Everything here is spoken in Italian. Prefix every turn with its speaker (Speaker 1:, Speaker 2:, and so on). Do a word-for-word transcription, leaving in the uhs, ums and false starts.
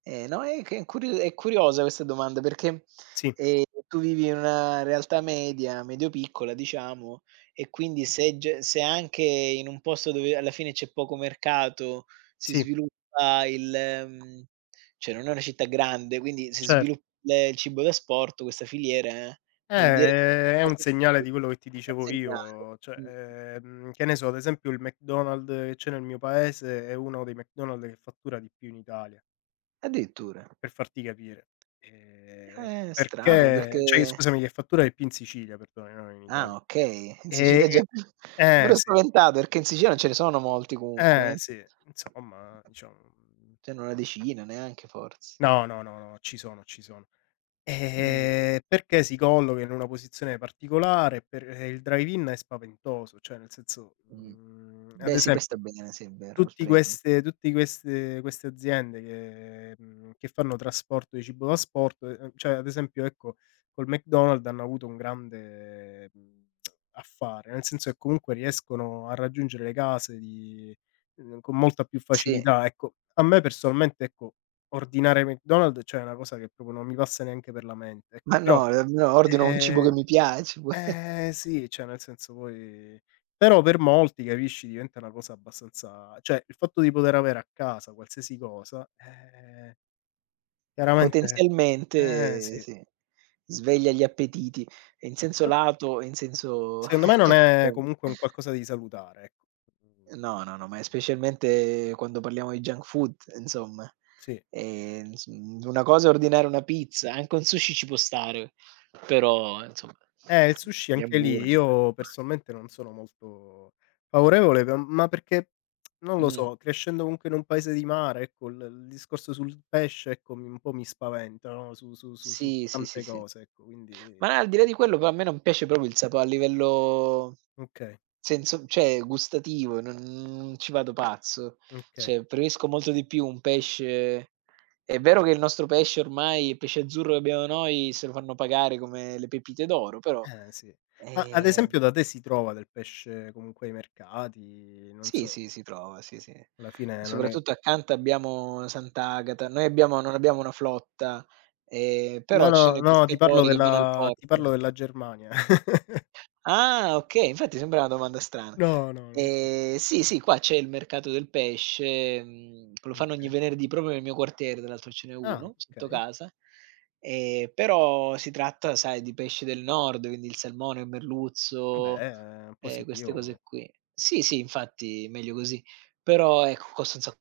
Speaker 1: Ehm, no, è che incur è curiosa questa domanda perché,
Speaker 2: Sì.
Speaker 1: ehm, tu vivi in una realtà media, medio piccola diciamo, e quindi se ge se anche in un posto dove alla fine c'è poco mercato si
Speaker 2: Sì.
Speaker 1: sviluppa il, ehm ceh non è una città grande, quindi si
Speaker 2: Cert
Speaker 1: svilupp ehm, il cibo d'asporto, questa filiera
Speaker 2: Eh,
Speaker 1: vuol dire
Speaker 2: è è un
Speaker 1: [unintelligible]
Speaker 2: segnale di quello che ti dicevo io,
Speaker 1: consegna
Speaker 2: uhm, cioè,
Speaker 1: mh.
Speaker 2: ehm, che ne so ad esempio il McDonald che c'è nel mio paese è uno dei McDonald che fattura di più in Italia
Speaker 1: Addirittura.
Speaker 2: per farti capire. Ehm,
Speaker 1: Eh, strano
Speaker 2: perché ceh, i
Speaker 1: perché
Speaker 2: scusami, che fattura di più in Sicilia, perdonami, non in Italia.
Speaker 1: Ah okay, in Sicilia è già un
Speaker 2: E
Speaker 1: po' più mi
Speaker 2: eh
Speaker 1: ero
Speaker 2: sì.
Speaker 1: spaventato, perché in Sicilia non ce ne sono molti comunque,
Speaker 2: Eh
Speaker 1: eh.
Speaker 2: sì, insomma diciamo, mhmm,
Speaker 1: C'hanno
Speaker 2: s
Speaker 1: una decina, neanche fors
Speaker 2: No, no, no, ci sono, ci sono.
Speaker 1: Mh.
Speaker 2: Ehm, perché si colloca in una posizione particolare, e per ehm, il drive-in è spaventoso, cioè nel senso,
Speaker 1: Mh.
Speaker 2: mhmm, ad
Speaker 1: Beh sì, poi sta
Speaker 2: esempio,
Speaker 1: bene ah sì, è vero,
Speaker 2: tutti
Speaker 1: [unintelligible]
Speaker 2: queste tutti queste queste aziende che, mhmm, fanno trasporto di cibo da asporto, ehm ceh ad esempio ecco col McDonald hanno avuto un grande, ehm, affare, nel senso che comunque riescono a raggiungere le case di ehm, con molta più
Speaker 1: Sì.
Speaker 2: facilità. Ecco, a me personalmente, ecco, ordinare McDonald ceh è una cosa che propo non mi passa neanche per la mente,
Speaker 1: Ma
Speaker 2: ecco.
Speaker 1: no,
Speaker 2: Però,
Speaker 1: [unintelligible] ordino un cibo che
Speaker 2: ehm
Speaker 1: mi piace.
Speaker 2: ehm, sì, ceh nel senso poi però per molti capisci, diventa una cosa abbastanza cioè il fatto di poter avere a casa qualsiasi cosa, ehm chiaramente eh,
Speaker 1: Potenzialmente,
Speaker 2: sì.
Speaker 1: sì, sveglia gli appetiti, ehm, in senso
Speaker 2: Però
Speaker 1: lato e in senso
Speaker 2: seondo me non è
Speaker 1: [unintelligible]
Speaker 2: comunque un qualcosa di salutare, ecco, mhmm
Speaker 1: No, no, no, ma è specialmente quando parliamo di junk food insomma,
Speaker 2: Sì.
Speaker 1: ehm, ins un una cosa è ordinare una pizza, anche un sushi ci può stare, però insomma
Speaker 2: Eh, il sushi
Speaker 1: gli
Speaker 2: anche lì,
Speaker 1: hamburger.
Speaker 2: io personalmente non sono molto favorevole, pe m ma perché, non lo
Speaker 1: Mh.
Speaker 2: so, crescendo comunque in un paese di mare, ecco il il discorso sul pesce, ecco, mi un po' mi spaventa, no, su su su su
Speaker 1: Sì, sì, sì,
Speaker 2: tante
Speaker 1: sì.
Speaker 2: cose ecco, quindi
Speaker 1: Ma al di là di quello però a me non piace propio il sapo a livello
Speaker 2: Okay.
Speaker 1: senso ceh gustativo, non ci vado pazzo.
Speaker 2: mkay.
Speaker 1: ceh, preferisco molto di più un pesce è vero che il nostro pesce ormai pesce azzurro che abbiamo noi se lo fanno pagare come le pepite d'oro, però,
Speaker 2: Eh, sì. Ma ad
Speaker 1: ehm
Speaker 2: esempio da te si trova del pesce comunque ai mercati, non
Speaker 1: Sì,
Speaker 2: so
Speaker 1: sì, si trova, sì, sì.
Speaker 2: Alla fine non è
Speaker 1: Soprattutto accanto abbiamo Sant'Agata, noi abbiamo non abbiamo una flotta, ehm,
Speaker 2: No,
Speaker 1: però ci
Speaker 2: no,
Speaker 1: sono i
Speaker 2: no ti parlo
Speaker 1: pescatori che vanno al
Speaker 2: della ti
Speaker 1: porto.
Speaker 2: parlo della Germania.
Speaker 1: Ah, okay, infatti sembra una domanda strana.
Speaker 2: No, no non ho più.
Speaker 1: Ehm, sì, sì, qua c'è il mercato del pesce, mhmm, lo fanno ogni
Speaker 2: Okay.
Speaker 1: venerdì, propio nel mio quartiere, tra l'altro ce n'è
Speaker 2: Ah,
Speaker 1: uno sotto
Speaker 2: okay.
Speaker 1: casa, ehm, però si tratta sai di pesci del nord, quindi il salmone, il merluzzo,
Speaker 2: Vabbè è
Speaker 1: ehm, queste
Speaker 2: positivo.
Speaker 1: cose qui sì, sì infatti meglio così, però ecco, costa un sa